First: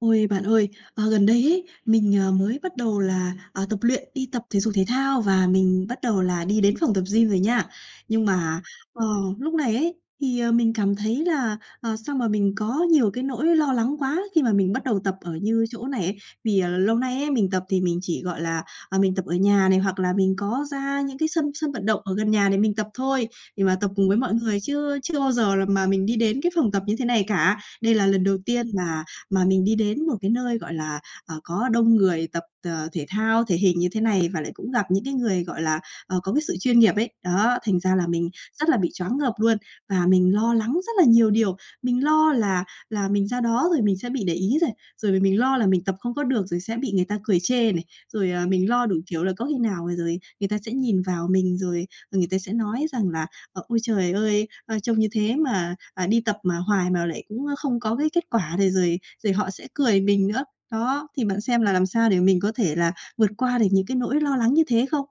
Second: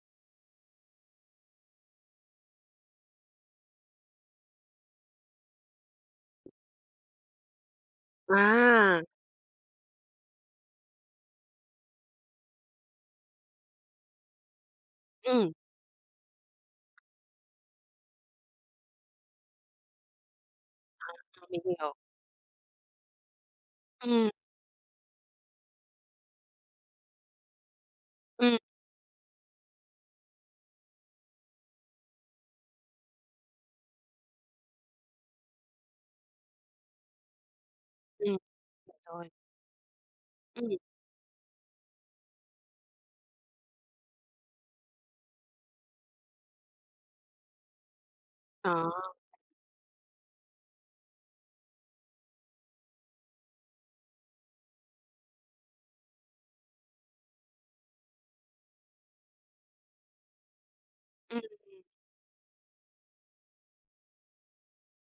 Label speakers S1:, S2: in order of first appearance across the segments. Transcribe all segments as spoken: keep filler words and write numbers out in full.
S1: Ôi, bạn ơi, ờ, gần đây ấy, mình, ờ, mới bắt đầu là, ờ, tập luyện, đi tập thể dục thể thao, và mình bắt đầu là đi đến phòng tập gym rồi nha. Nhưng mà, ờ,
S2: À.
S1: lúc này ấy, thì, ờ, mình cảm thấy là, ờ, sao mà mình có nhiều cái nỗi lo lắng quá, khi mà mình bắt đầu tập ở
S2: Ừm.
S1: như chỗ này ấy. Vì, à, lâu nay ấy mình tập thì mình chỉ gọi là, ờ, mình tập ở nhà này, hoặc là mình có ra những cái
S2: À,
S1: sân
S2: mình
S1: sân vận
S2: hiểu.
S1: động ở gần nhà để mình tập thôi, để mà tập cùng với
S2: Ừm.
S1: mọi người. Chứ chưa bao giờ là mà mình đi đến cái phòng tập như thế này cả, đây là lần đầu
S2: Ừm.
S1: tiên mà mà mình đi đến một cái nơi, gọi là, ờ, có đông người tập, ờ, thể thao thể hình như thế này, và lại cũng gặp những cái người, gọi là, ờ, có cái sự chuyên nghiệp ấy. Đó, thành ra là mình
S2: Ừm.
S1: rất là bị choáng
S2: Rồi.
S1: ngợp luôn, và mình lo lắng
S2: Ừm.
S1: rất là nhiều điều, mình lo là là mình ra đó rồi mình sẽ bị để ý này, rồi m mình lo là mình tập không có được rồi sẽ bị người ta cười chê này. Rồi, à, mình lo đủ
S2: À.
S1: kiểu là có khi nào rồi người ta sẽ nhìn vào mình rồi người ta sẽ nói rằng là "Ờ, ôi trời ơi! A, trông như thế mà, à, đi tập mà hoài mà lại cũng, ơ, không có cái kết quả này" rồi rồi họ sẽ cười mình nữa. Đó, thì bạn
S2: Ừm.
S1: xem là làm sao để mình có thể là vượt qua được những cái nỗi lo lắng như thế không?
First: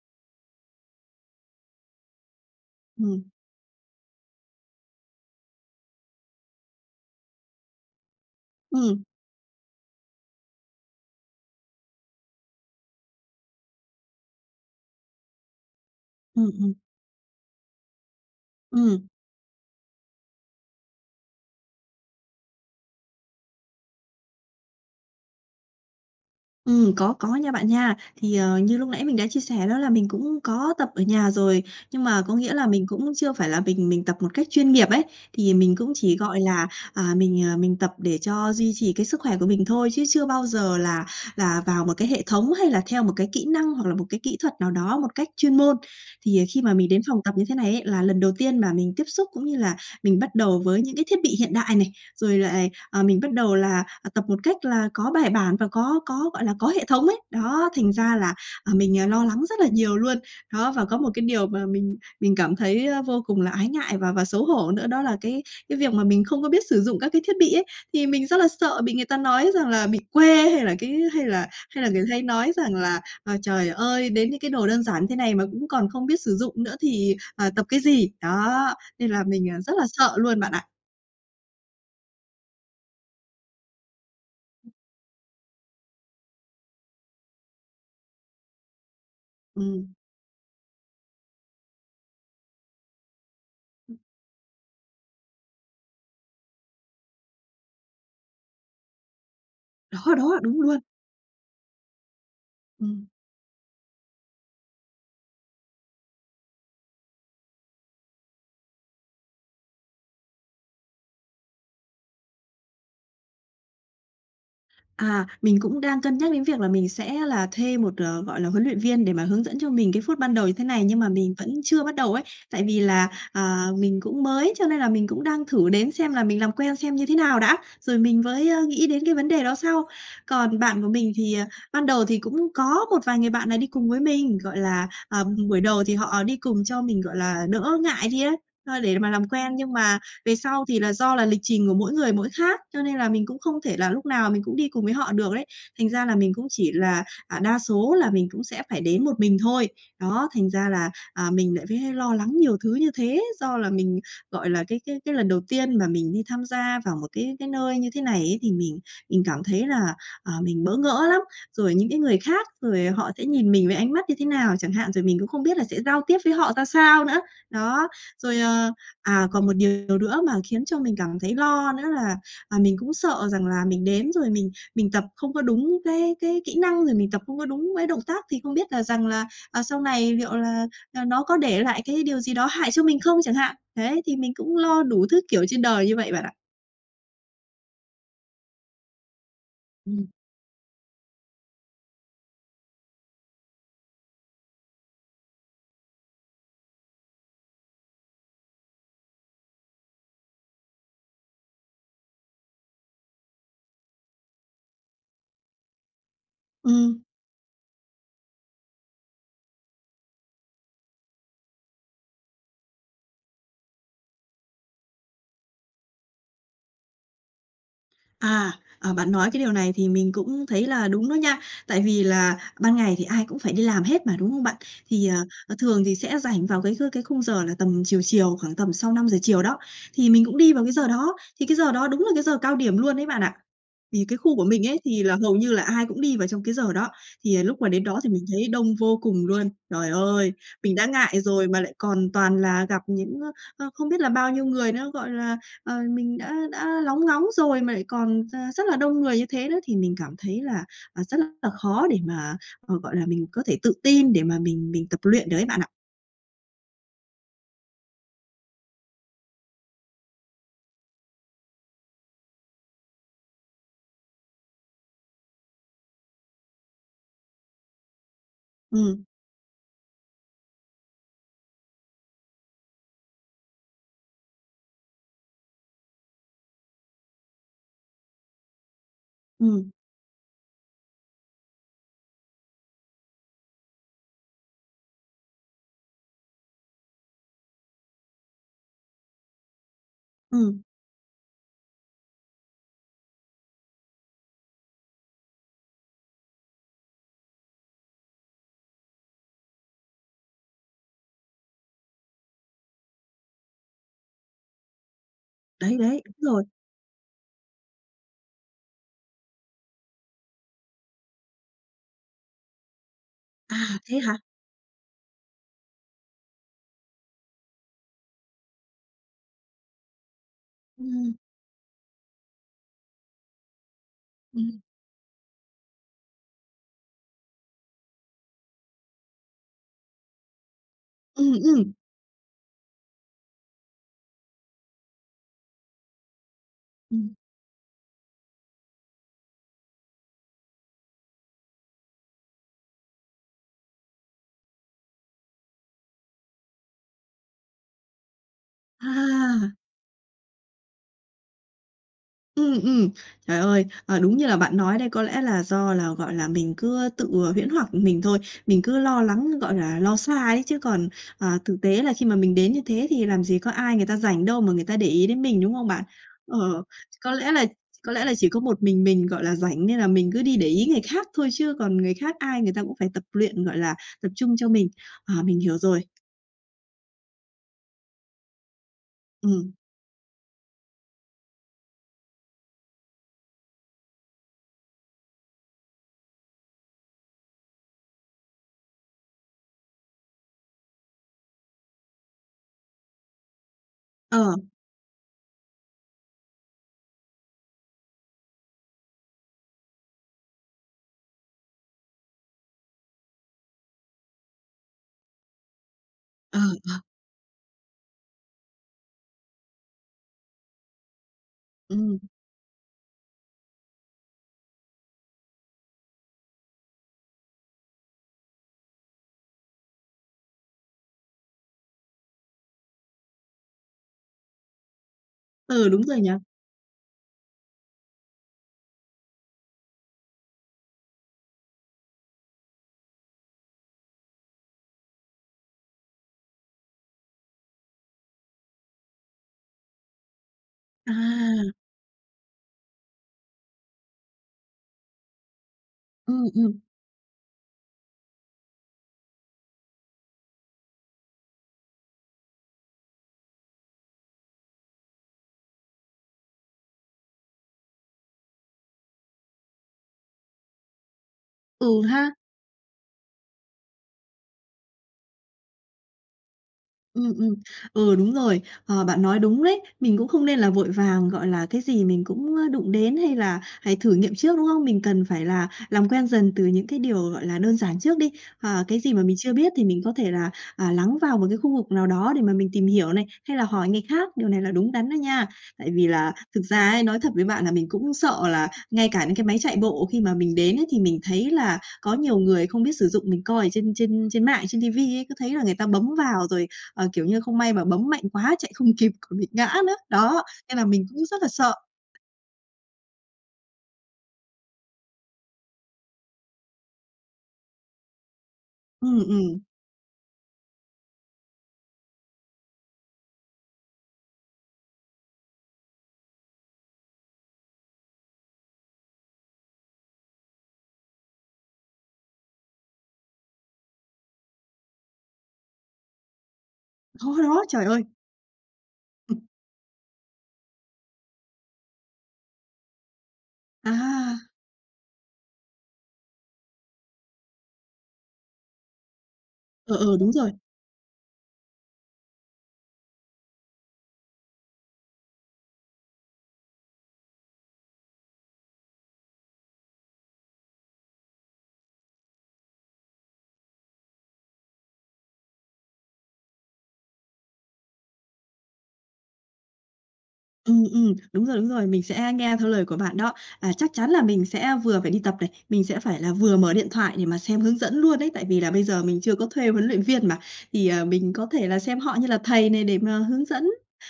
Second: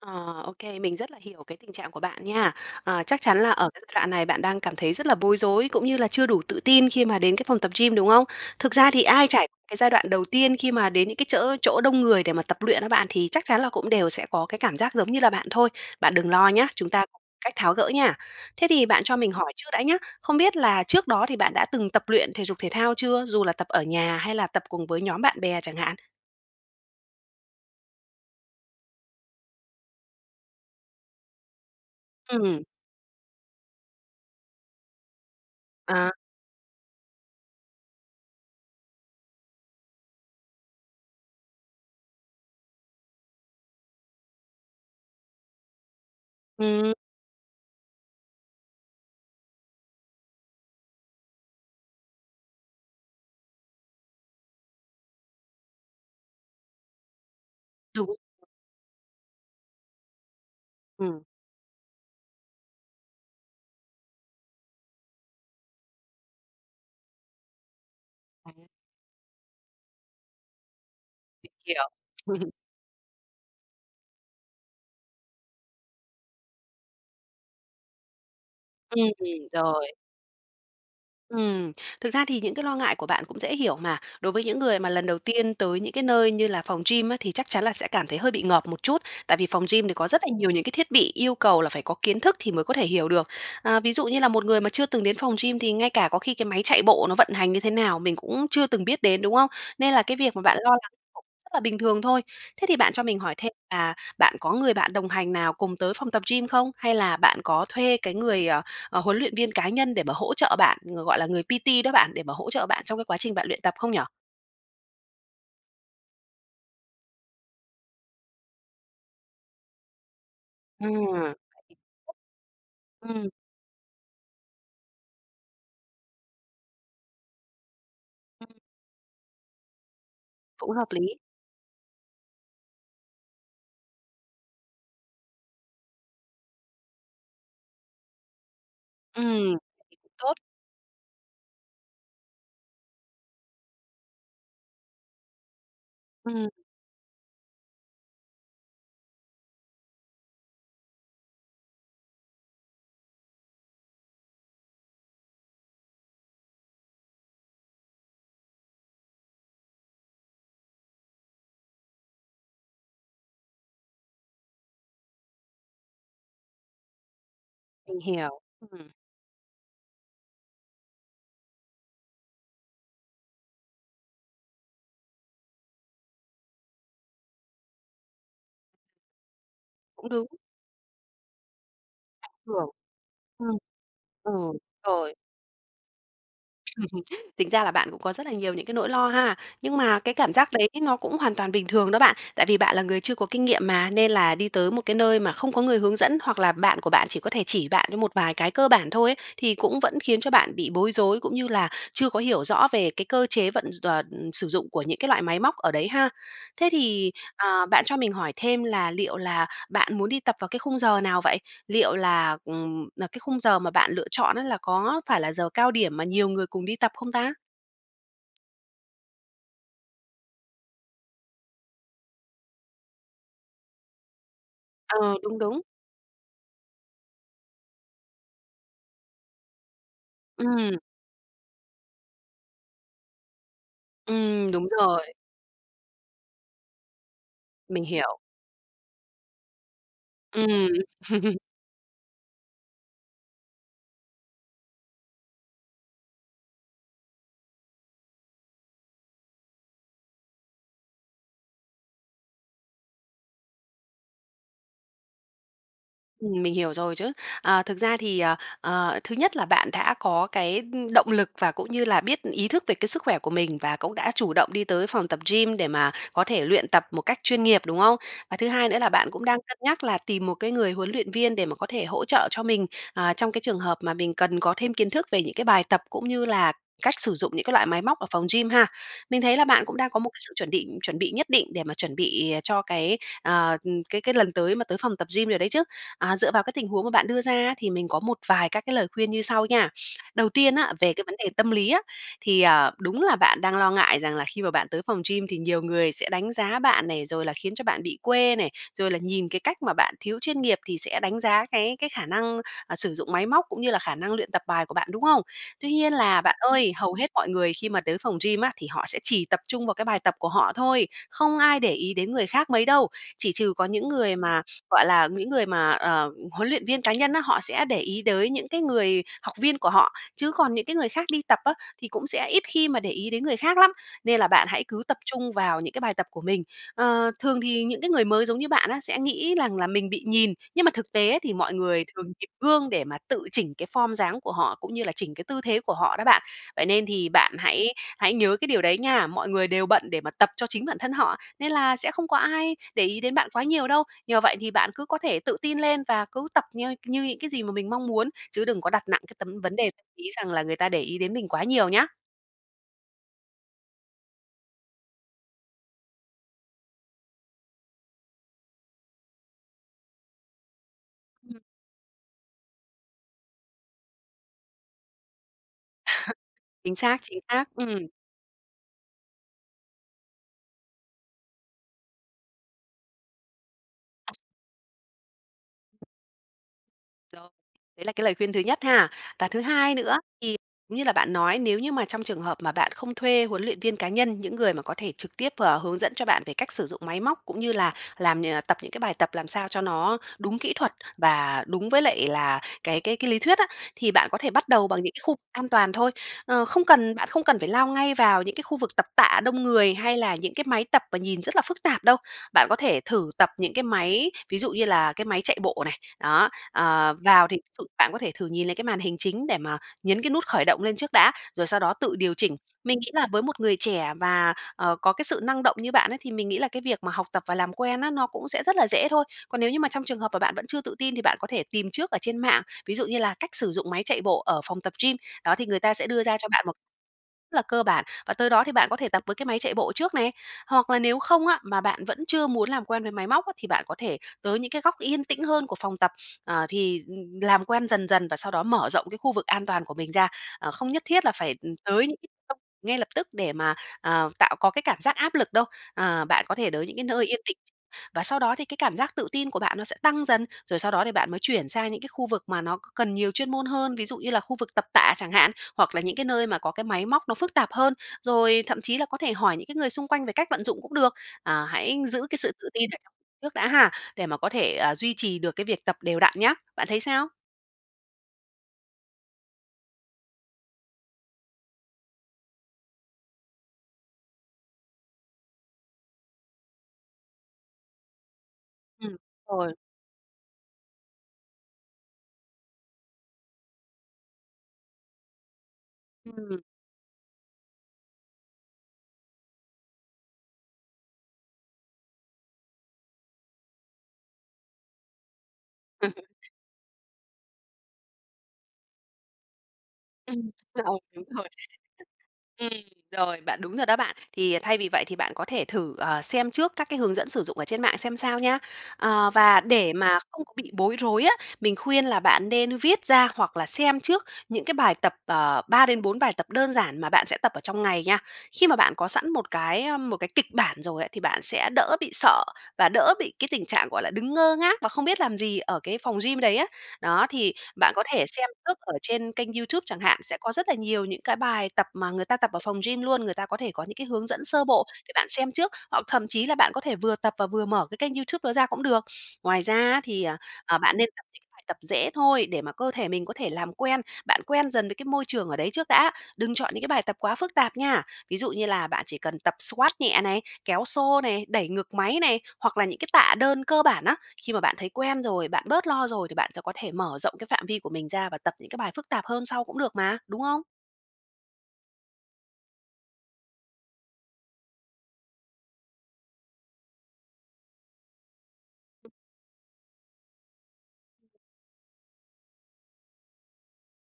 S2: Ờ, ô kê, mình rất là hiểu cái tình trạng của bạn nha. Ờ, chắc
S1: Ừm.
S2: chắn là ở cái giai đoạn này bạn đang cảm thấy rất là bối rối, cũng như là chưa đủ tự tin khi mà đến cái phòng tập gym, đúng không? Thực ra
S1: Ừm.
S2: thì ai trải cái giai đoạn đầu tiên khi mà đến những cái chở chỗ đông người để mà tập luyện á bạn, thì chắc chắn là cũng đều sẽ có cái cảm giác giống như là bạn thôi. Bạn đừng
S1: Ừm,
S2: lo nhá,
S1: ừm.
S2: chúng ta có cách tháo gỡ nha. Thế thì
S1: Ừm.
S2: bạn cho mình hỏi trước đã nhá. Không biết là trước đó thì bạn đã từng tập luyện thể dục thể thao chưa dù là tập ở nhà hay là tập cùng với nhóm bạn bè chẳng hạn?
S1: Ừm, có, có nha bạn nha. Thì, ờ, như lúc nãy mình đã chia sẻ đó là mình cũng có tập ở nhà rồi, nhưng mà có nghĩa
S2: Ừm.
S1: là mình cũng chưa phải là mình mình tập một cách chuyên nghiệp ấy, thì mình cũng
S2: À.
S1: chỉ, gọi là, à, mình, à, mình tập để cho duy trì cái sức khỏe của mình thôi, chứ chưa bao giờ là là vào một cái hệ thống hay là theo một cái kỹ năng, hoặc là một cái kỹ thuật nào đó một cách chuyên môn. Thì khi mà mình
S2: Ừm.
S1: đến phòng tập như thế này ấy là lần đầu tiên mà mình tiếp xúc cũng như là mình bắt đầu với những cái thiết bị hiện đại này, rồi lại, ờ, mình bắt đầu là, à, tập một cách là có bài bản và có có, gọi là, có hệ thống ấy. Đó, thành ra
S2: Đúng.
S1: là, à, mình lo lắng rất là nhiều luôn. Đó, và có một cái
S2: Ừm.
S1: điều mà mình mình cảm thấy, a, vô cùng là ái ngại và và xấu hổ nữa đó là cái cái việc mà mình không có biết sử dụng các cái thiết bị ấy, thì mình rất là sợ bị người ta nói rằng là bị quê hay là cái hay là hay
S2: Hiểu.
S1: là người hay nói rằng là, à, "Trời ơi, đến những cái đồ đơn giản như thế này mà cũng còn không biết sử dụng nữa thì, à, tập cái gì." Đó, nên
S2: Ừm,
S1: là mình, à, rất là, à,
S2: rồi.
S1: sợ luôn bạn ạ.
S2: Ừm, thực ra thì những cái lo ngại của bạn cũng dễ hiểu mà, đối với những người mà lần đầu tiên tới những cái nơi như là phòng gym á, thì chắc chắn là sẽ cảm thấy hơi bị ngợp một chút, tại vì phòng gym
S1: Ừm.
S2: thì có rất là nhiều những cái thiết bị yêu cầu là phải có kiến thức thì mới có thể hiểu được. À, ví dụ như là một người mà chưa từng đến phòng gym, thì ngay cả có khi cái máy chạy bộ nó vận hành như thế nào mình cũng chưa từng biết đến, đúng không? Nên
S1: Đó,
S2: là cái việc
S1: đó,
S2: mà bạn
S1: đúng
S2: lo
S1: luôn.
S2: lắng cũng rất là bình thường thôi. Thế thì bạn cho
S1: Ừm.
S2: mình hỏi thêm là bạn có người bạn đồng hành nào cùng tới phòng tập gym không? Hay là bạn có thuê cái người, à, ờ, huấn luyện viên cá nhân để mà hỗ trợ bạn, người, gọi là, người P-T đó bạn, để mà hỗ trợ bạn trong cái quá trình bạn luyện tập không nhỉ?
S1: À, mình cũng đang cân nhắc đến việc là mình sẽ là thuê một, ờ, gọi là, huấn luyện viên để mà hướng dẫn cho mình cái phút ban đầu như thế này, nhưng mà mình
S2: À.
S1: vẫn chưa bắt đầu ấy. Tại vì là,
S2: Ừm.
S1: à, mình cũng mới, cho nên là mình cũng đang thử đến xem là mình làm quen xem như thế nào đã, rồi mình với á nghĩ đến cái vấn đề đó sau. Còn
S2: Cũng
S1: bạn của
S2: hợp
S1: mình
S2: lý.
S1: thì, à, ban đầu thì cũng có một vài người bạn này đi cùng với mình, gọi là, ờ, buổi đầu thì họ đi cùng cho mình, gọi là, đỡ ngại đi ấy, ơ, để mà làm quen.
S2: Ừm.
S1: Nhưng mà
S2: Tốt.
S1: về sau thì là do là lịch trình của mỗi người mỗi khác, cho nên là mình cũng không thể là lúc nào mình cũng đi cùng với họ được đấy, thành ra là mình cũng
S2: Ừm.
S1: chỉ là, à, đa số là mình cũng sẽ phải đến một mình thôi. Đó, thành ra là, à, mình lại vế lo lắng nhiều thứ như thế, do là mình gọi là cái cái cái lần đầu tiên mà mình đi tham gia vào một cái cái nơi như thế này ấy, thì mình mình cảm thấy là, ờ, mình bỡ ngỡ lắm, rồi những cái người khác, rồi họ sẽ nhìn mình với ánh mắt như thế nào chẳng hạn, rồi mình cũng không biết là sẽ giao tiếp với họ ra sao nữa. Đó,
S2: Mình hiểu,
S1: rồi, ờ,
S2: ừm.
S1: à, còn một điều nữa mà khiến cho mình cảm thấy lo nữa là, à, mình cũng sợ rằng là mình đến rồi mình mình tập không có đúng cái cái kỹ năng, rồi mình tập không có đúng với động tác, thì không biết là rằng là, à, sau
S2: Cũng
S1: này
S2: đúng.
S1: liệu là, à, nó có để lại cái điều
S2: Ảnh
S1: gì đó hại
S2: hưởng.
S1: cho mình không chẳng
S2: Ừm.
S1: hạn. Đấy, thì mình cũng
S2: Ừ,
S1: lo đủ
S2: rồi.
S1: thứ, kiểu, trên đời như vậy bạn ạ.
S2: Tính ra là bạn cũng có rất là nhiều những cái nỗi lo ha, nhưng mà
S1: Ừm.
S2: cái cảm giác đấy nó cũng hoàn toàn bình thường đó bạn. Tại vì bạn là người chưa có kinh nghiệm mà, nên là đi tới một cái nơi mà không có người hướng dẫn hoặc là bạn của bạn chỉ có thể chỉ bạn như một vài cái cơ bản thôi ấy, thì cũng vẫn khiến cho bạn bị bối rối, cũng như là chưa có hiểu rõ về cái cơ chế vận d tòa ừm, sử dụng của những cái loại máy móc ở đấy ha. Thế
S1: Ừm.
S2: thì, à, bạn cho mình hỏi thêm là liệu là bạn muốn đi tập vào cái khung giờ nào vậy? Liệu là, ừm, n cái khung giờ mà bạn lựa chọn á là có phải là giờ cao điểm mà nhiều người cùng đi tập không ta?
S1: À, ờ, bạn nói cái điều này thì mình cũng thấy là đúng đó nha, tại vì là ban ngày thì ai cũng phải đi làm hết mà, đúng không bạn? Thì,
S2: Ờ,
S1: ờ,
S2: đúng,
S1: ờ,
S2: đúng.
S1: thường thì sẽ rảnh vào cái kh cái khung giờ là tầm chiều chiều, khoảng tầm sau năm giờ chiều đó, thì mình cũng đi vào cái
S2: Ừm.
S1: giờ đó, thì cái giờ đó đúng là cái giờ cao điểm luôn ấy bạn ạ. Thì cái khu của
S2: Ừm,
S1: mình
S2: đúng
S1: ấy thì
S2: rồi.
S1: là hầu như là ai cũng đi vào trong cái giờ đó, thì lúc mà đến
S2: Mình
S1: đó thì
S2: hiểu.
S1: mình thấy đông vô cùng luôn. Trời ơi!
S2: Ừm.
S1: Mình đã ngại rồi mà lại còn toàn là gặp những, ơ, ơ, không biết là bao nhiêu người nữa, gọi là, ờ, mình đã đã lóng ngóng rồi mà lại còn ra rất là đông người như thế nữa, thì mình cảm thấy là, à, rất là khó để mà, ờ, gọi là, mình có thể tự tin để mà mình mình tập luyện được ấy bạn ạ.
S2: Ừm, mình hiểu rồi chứ. Ờ, thực ra thì, ờ, ờ, thứ nhất là bạn đã có cái, ưm, động lực và cũng như là biết ý thức về cái sức khỏe của mình, và cũng đã chủ động đi tới phòng tập gym để mà có thể luyện tập một cách chuyên nghiệp, đúng không? Và thứ hai nữa là
S1: Ừm.
S2: bạn cũng đang cân nhắc là tìm một cái người huấn luyện viên để mà có thể hỗ trợ cho mình, ờ, trong cái trường hợp mà mình cần có thêm kiến thức về những cái bài tập, cũng như là cách sử dụng những cái loại máy móc ở phòng gym ha. Mình thấy là bạn
S1: Ừm.
S2: cũng đang có một cái sự chuẩn bị chuẩn bị nhất định để mà chuẩn bị cho cái, ờ, ừm, cái cái lần tới mà tới phòng tập gym rồi đấy chứ, à, dựa vào cái tình huống mà bạn đưa ra thì mình có một vài các cái lời khuyên như sau nha. Đầu tiên
S1: Ừm.
S2: á, về cái vấn đề tâm lý á, thì, à, đúng là bạn đang lo ngại rằng là khi mà bạn tới phòng gym thì nhiều người sẽ đánh giá bạn này, rồi là khiến cho bạn bị quê này, rồi là nhìn cái cách mà bạn thiếu chuyên nghiệp thì sẽ đánh giá cái cái khả năng, ờ, sử dụng máy móc, cũng như là khả năng luyện tập bài của bạn, đúng không? Tuy
S1: Đấy,
S2: nhiên
S1: đấy, đúng
S2: là bạn
S1: rồi!
S2: ơi, hầu hết mọi người khi mà tới phòng gym á, thì họ sẽ chỉ tập trung vào cái bài tập của họ thôi, không ai để ý đến người khác mấy đâu. Chỉ trừ
S1: À,
S2: có những
S1: thế hả?
S2: người mà, gọi là, những người mà, ờ, huấn luyện viên cá nhân á, họ sẽ để ý tới những cái người học viên của họ, chứ còn những cái người khác
S1: Ừm.
S2: đi tập á, thì cũng sẽ ít khi mà để ý đến người khác lắm, nên là bạn
S1: Ừm.
S2: hãy cứ tập trung vào những cái bài tập của mình. Ờ, thường thì những cái người mới giống như bạn á, sẽ nghĩ rằng là mình bị nhìn, nhưng mà thực tế
S1: Ừm,
S2: thì mọi
S1: ừm.
S2: người thường nhìn gương để mà tự chỉnh cái phom dáng của họ, cũng như là chỉnh cái tư thế của họ đó bạn. Vậy nên thì
S1: Ừm.
S2: bạn hãy hãy nhớ cái điều đấy nha, mọi người đều bận để mà tập cho chính bản thân họ, nên là sẽ không có ai để ý đến bạn quá nhiều đâu. Nhờ vậy thì bạn cứ có thể tự tin lên và cứ tập nh như những cái gì mà mình mong muốn, chứ đừng có đặt nặng cái tấm
S1: À!
S2: vấn đề ý rằng là người ta để ý đến mình quá nhiều nhá.
S1: Ừm, ừm. Trời ơi. Ờ, đúng như là bạn nói đây có lẽ là do là, gọi là, mình cứ tự, ờ, huyễn hoặc mình thôi. Mình cứ lo lắng, gọi là, lo xa ấy chứ còn, à,
S2: Ừm.
S1: thực tế là khi mà mình đến như thế thì làm gì có ai người ta rảnh đâu mà người ta để ý đến mình, đúng không bạn? Ờ,
S2: Chính xác,
S1: có
S2: chính
S1: lẽ là
S2: xác, ừm.
S1: có lẽ là chỉ có một mình mình, gọi là, rảnh nên là mình cứ đi để ý người khác thôi, chứ còn người khác ai người ta cũng phải tập luyện, gọi là, tập trung cho mình. Ờ, mình hiểu rồi.
S2: Rồi. Đấy là cái lời khuyên thứ nhất ha. Và thứ
S1: Ừm.
S2: hai nữa, thì [unintelligible] như là bạn nói nếu như mà trong trường hợp mà bạn không thuê huấn luyện viên cá nhân, những người mà có thể trực tiếp, ờ, hướng dẫn cho bạn về cách sử dụng máy móc cũng như là làm nh tập những cái bài tập làm sao cho nó đúng kỹ thuật và đúng với lại là cái cái cái lý thuyết á, thì bạn
S1: Ờ.
S2: có thể bắt đầu bằng những cái khu an toàn thôi. Ơ, không cần bạn không cần phải lao ngay vào những cái khu vực tập tạ đông người hay là những cái máy tập mà nhìn rất là phức tạp đâu, bạn có thể thử tập những cái máy, ví dụ như là cái máy chạy bộ này. Đó,
S1: Ờ, ờ.
S2: ờ, vào thì ví dụ bạn có thể thử nhìn lại cái màn hình chính để mà nhấn cái nút khởi động lên trước đã, rồi sau đó tự
S1: Ừm.
S2: điều chỉnh. Mình nghĩ là với một người trẻ và, ờ, có cái sự năng động như bạn ấy, thì mình nghĩ là cái việc mà học tập và làm quen á, nó cũng sẽ rất là dễ thôi. Còn nếu như mà trong trường hợp và bạn vẫn chưa tự tin thì bạn có thể tìm trước ở trên mạng, ví dụ như là cách sử dụng máy chạy bộ ở phòng tập gym, đó thì người
S1: Ừ,
S2: ta
S1: đúng
S2: sẽ
S1: rồi
S2: đưa
S1: nhỉ?
S2: ra cho bạn một rất là cơ bản, và tới đó thì bạn có thể tập với cái máy chạy bộ trước này. Hoặc là nếu không á, mà bạn vẫn chưa muốn làm quen với máy móc á, thì bạn có thể tới những cái góc yên tĩnh hơn của phòng tập, ờ, thì d ừm, làm quen dần dần và sau đó mở rộng cái khu vực an toàn của mình ra, à, không nhất thiết là phải, ừ,
S1: À.
S2: tới những [unintelligible] ngay lập tức để mà, ờ, tạo có cái cảm giác áp lực đâu. Ờ,
S1: Ừ,
S2: bạn có thể
S1: ừ.
S2: đới những cái nơi yên tĩnh và sau đó thì cái cảm giác tự tin của bạn nó sẽ tăng dần, rồi sau đó thì bạn mới chuyển sang những cái khu vực mà nó c cần nhiều chuyên môn hơn, ví dụ như là khu vực tập tạ chẳng hạn, hoặc là những cái nơi mà có cái máy móc nó phức tạp hơn, rồi thậm chí là có thể hỏi những cái người xung quanh về cách vận dụng cũng được. À, hãy
S1: Ừ
S2: giữ
S1: ha.
S2: cái sự tự tin ở trong trước đã ha, để mà có thể, à, duy trì được cái việc tập đều đặn nhá. Bạn thấy sao?
S1: Ừm, ừm, ừ, đúng rồi. Ờ, bạn nói đúng đấy, mình cũng không nên là vội vàng, gọi là, cái gì mình cũng đụng đến hay là phải thử nghiệm trước, đúng không? Mình cần phải là làm quen dần từ những cái điều, gọi là, đơn giản trước đi. Ờ, cái gì
S2: Ừm,
S1: mà mình chưa
S2: rồi.
S1: biết thì mình có thể là, à, lắng vào một cái khu vực nào đó để mà mình tìm hiểu này, hay là hỏi người khác, điều này là đúng đắn đó nha. Tại vì là thực
S2: Ừm.
S1: ra ấy, nói thật với bạn là mình cũng sợ là ngay cả những cái máy chạy bộ khi mà mình đến ấy, thì mình thấy là có nhiều người không biết sử dụng, mình coi ở trên trên trên mạng, trên ti vi ấy, cứ thấy là người ta bấm vào rồi, ờ, kiểu như, không may mà bấm mạnh quá chạy không kịp còn bị ngã nữa. Đó,
S2: Ừm,
S1: nên là
S2: rồi,
S1: mình
S2: đúng
S1: cũng rất
S2: rồi.
S1: là sợ.
S2: Ừm, rồi, bạn đúng rồi đó bạn. Thì thay vì vậy thì bạn có thể thử, à, xem trước các cái hướng dẫn sử dụng ở trên mạng xem sao nha.
S1: Ừm,
S2: Ờ, và
S1: ừm.
S2: để mà không có bị bối rối á, mình khuyên là bạn nên viết ra hoặc là xem trước những cái bài tập, ờ, ba đến bốn bài tập đơn giản mà bạn sẽ tập ở trong ngày nha. Khi mà bạn có sẵn một cái, ơ, một cái kịch bản rồi ấy, thì bạn sẽ đỡ bị sợ và đỡ bị cái tình trạng, gọi là, đứng ngơ ngác và không biết làm gì ở cái phòng gym đấy á. Đó,
S1: Đó,
S2: thì
S1: đó, trời
S2: bạn có
S1: ơi!
S2: thể xem trước ở trên
S1: Ừm.
S2: kênh YouTube chẳng hạn, sẽ có rất là nhiều những cái bài bài tập mà người ta tập ở phòng gym luôn, người ta có thể có những cái hướng
S1: À.
S2: dẫn sơ bộ để bạn xem trước, hoặc thậm chí là bạn có thể vừa tập và vừa mở cái kênh Youtube đó ra cũng được. Ngoài ra
S1: Ừ,
S2: á
S1: ừ,
S2: thì,
S1: đúng
S2: ờ,
S1: rồi.
S2: ờ, bạn nên tập những cái bài tập dễ thôi để mà cơ thể mình có thể làm quen, bạn quen dần với cái môi trường ở đấy trước đã. Đừng chọn những cái bài tập quá phức tạp nha, ví dụ như là bạn chỉ cần tập squat nhẹ này, kéo xô này, đẩy ngực máy này, hoặc là những cái tạ đơn cơ bản á. Khi mà bạn thấy quen rồi, bạn bớt lo rồi thì bạn sẽ có thể mở rộng cái phạm vi của mình ra và tập những cái bài phức tạp hơn sau cũng được mà, đúng không?
S1: Ừm, ừm, đúng rồi, đúng rồi. Mình sẽ nghe theo lời của bạn đó, à, chắc chắn là mình sẽ vừa phải đi tập này, mình sẽ phải là vừa mở điện thoại để mà xem hướng dẫn luôn ấy. Tại vì là bây giờ mình chưa có thuê huấn luyện viên mà, thì, à, mình có thể là xem họ như là thầy này để mà hướng dẫn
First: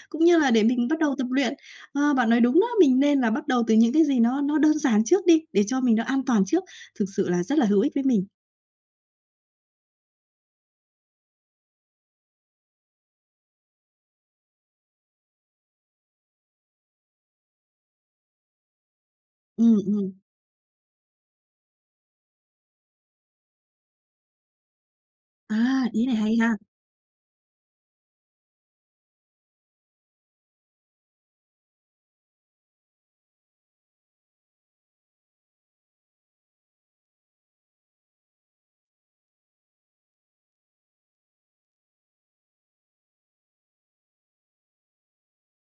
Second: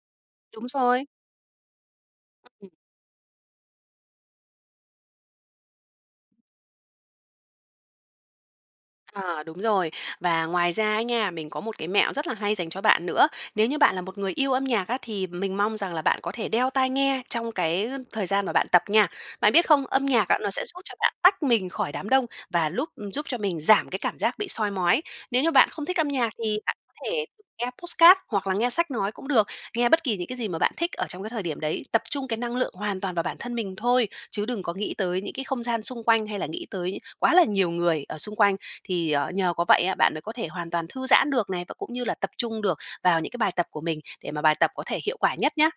S1: cũng như là để
S2: Đúng
S1: mình bắt
S2: rồi.
S1: đầu tập luyện. Ờ, bạn nói đúng đó,
S2: [unintelligible]
S1: mình nên là bắt đầu từ những cái gì nó nó đơn giản trước đi, để cho mình nó an toàn trước, thực sự là rất là hữu ích với mình.
S2: À, đúng rồi và ngoài ra ấy nghe, mình có một cái mẹo rất là hay dành cho bạn nữa, nếu như bạn là một người yêu âm nhạc á thì mình mong rằng là bạn có thể đeo tai nghe trong cái thời gian mà bạn tập nha. Bạn biết
S1: Ừm,
S2: không? Âm
S1: ừm.
S2: nhạc á, nó sẽ giúp cho bạn tách mình khỏi đám đông và lúp ừm, giúp cho mình giảm cái cảm giác bị soi mói. Nếu như
S1: À,
S2: bạn không thích
S1: ý
S2: âm
S1: này
S2: nhạc
S1: hay ha!
S2: thì bạn có thể thử nghe podcast, hoặc là nghe sách nói cũng được, nghe bất kỳ những cái gì mà bạn thích ở trong cái thời điểm đấy, tập trung cái năng lượng hoàn toàn vào bản thân mình thôi chứ đừng có nghĩ tới những cái không gian xung quanh, hay là nghĩ tới quá là nhiều người ở xung quanh thì, ờ, nhờ có vậy á, bạn mới có thể hoàn toàn thư giãn được này, và cũng như là tập trung được vào những cái bài tập của mình để mà bài tập có thể hiệu quả nhất nhá.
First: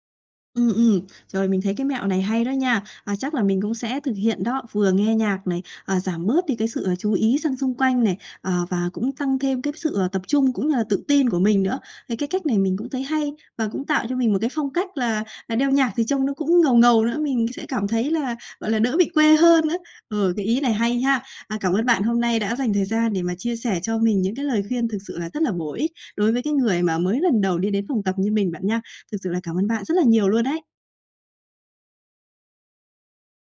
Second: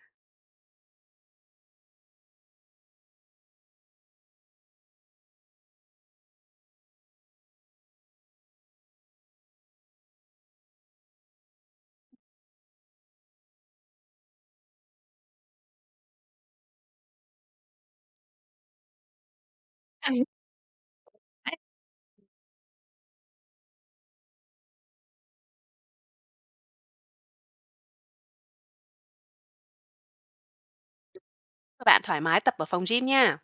S1: Ừm, ừm, rồi mình thấy cái mẹo này hay đó nha, à, chắc là mình cũng sẽ thực hiện đó, vừa nghe nhạc này, à, giảm bớt đi cái sự, à, chú ý sang xung quanh này, à, và cũng tăng thêm cái sự, à, tập trung cũng như là tự tin của mình nữa, thì cái cách này mình cũng thấy hay và cũng tạo cho mình một cái phong cách là là đeo nhạc thì trông nó cũng ngầu ngầu nữa, mình sẽ cảm thấy là, gọi là, đỡ bị quê hơn nữa.
S2: Hay
S1: Ờ, cái ý này hay ha! À,
S2: ấy.
S1: cảm ơn bạn hôm nay đã dành thời gian để mà chia sẻ cho mình những cái lời khuyên thực sự là rất là bổ ích đối với cái người mà mới lần đầu đi đến phòng tập như mình bạn nha! Thực sự là cảm ơn bạn rất là nhiều luôn đấy!
S2: Cho bạn thoải mái tập ở phòng gym nha.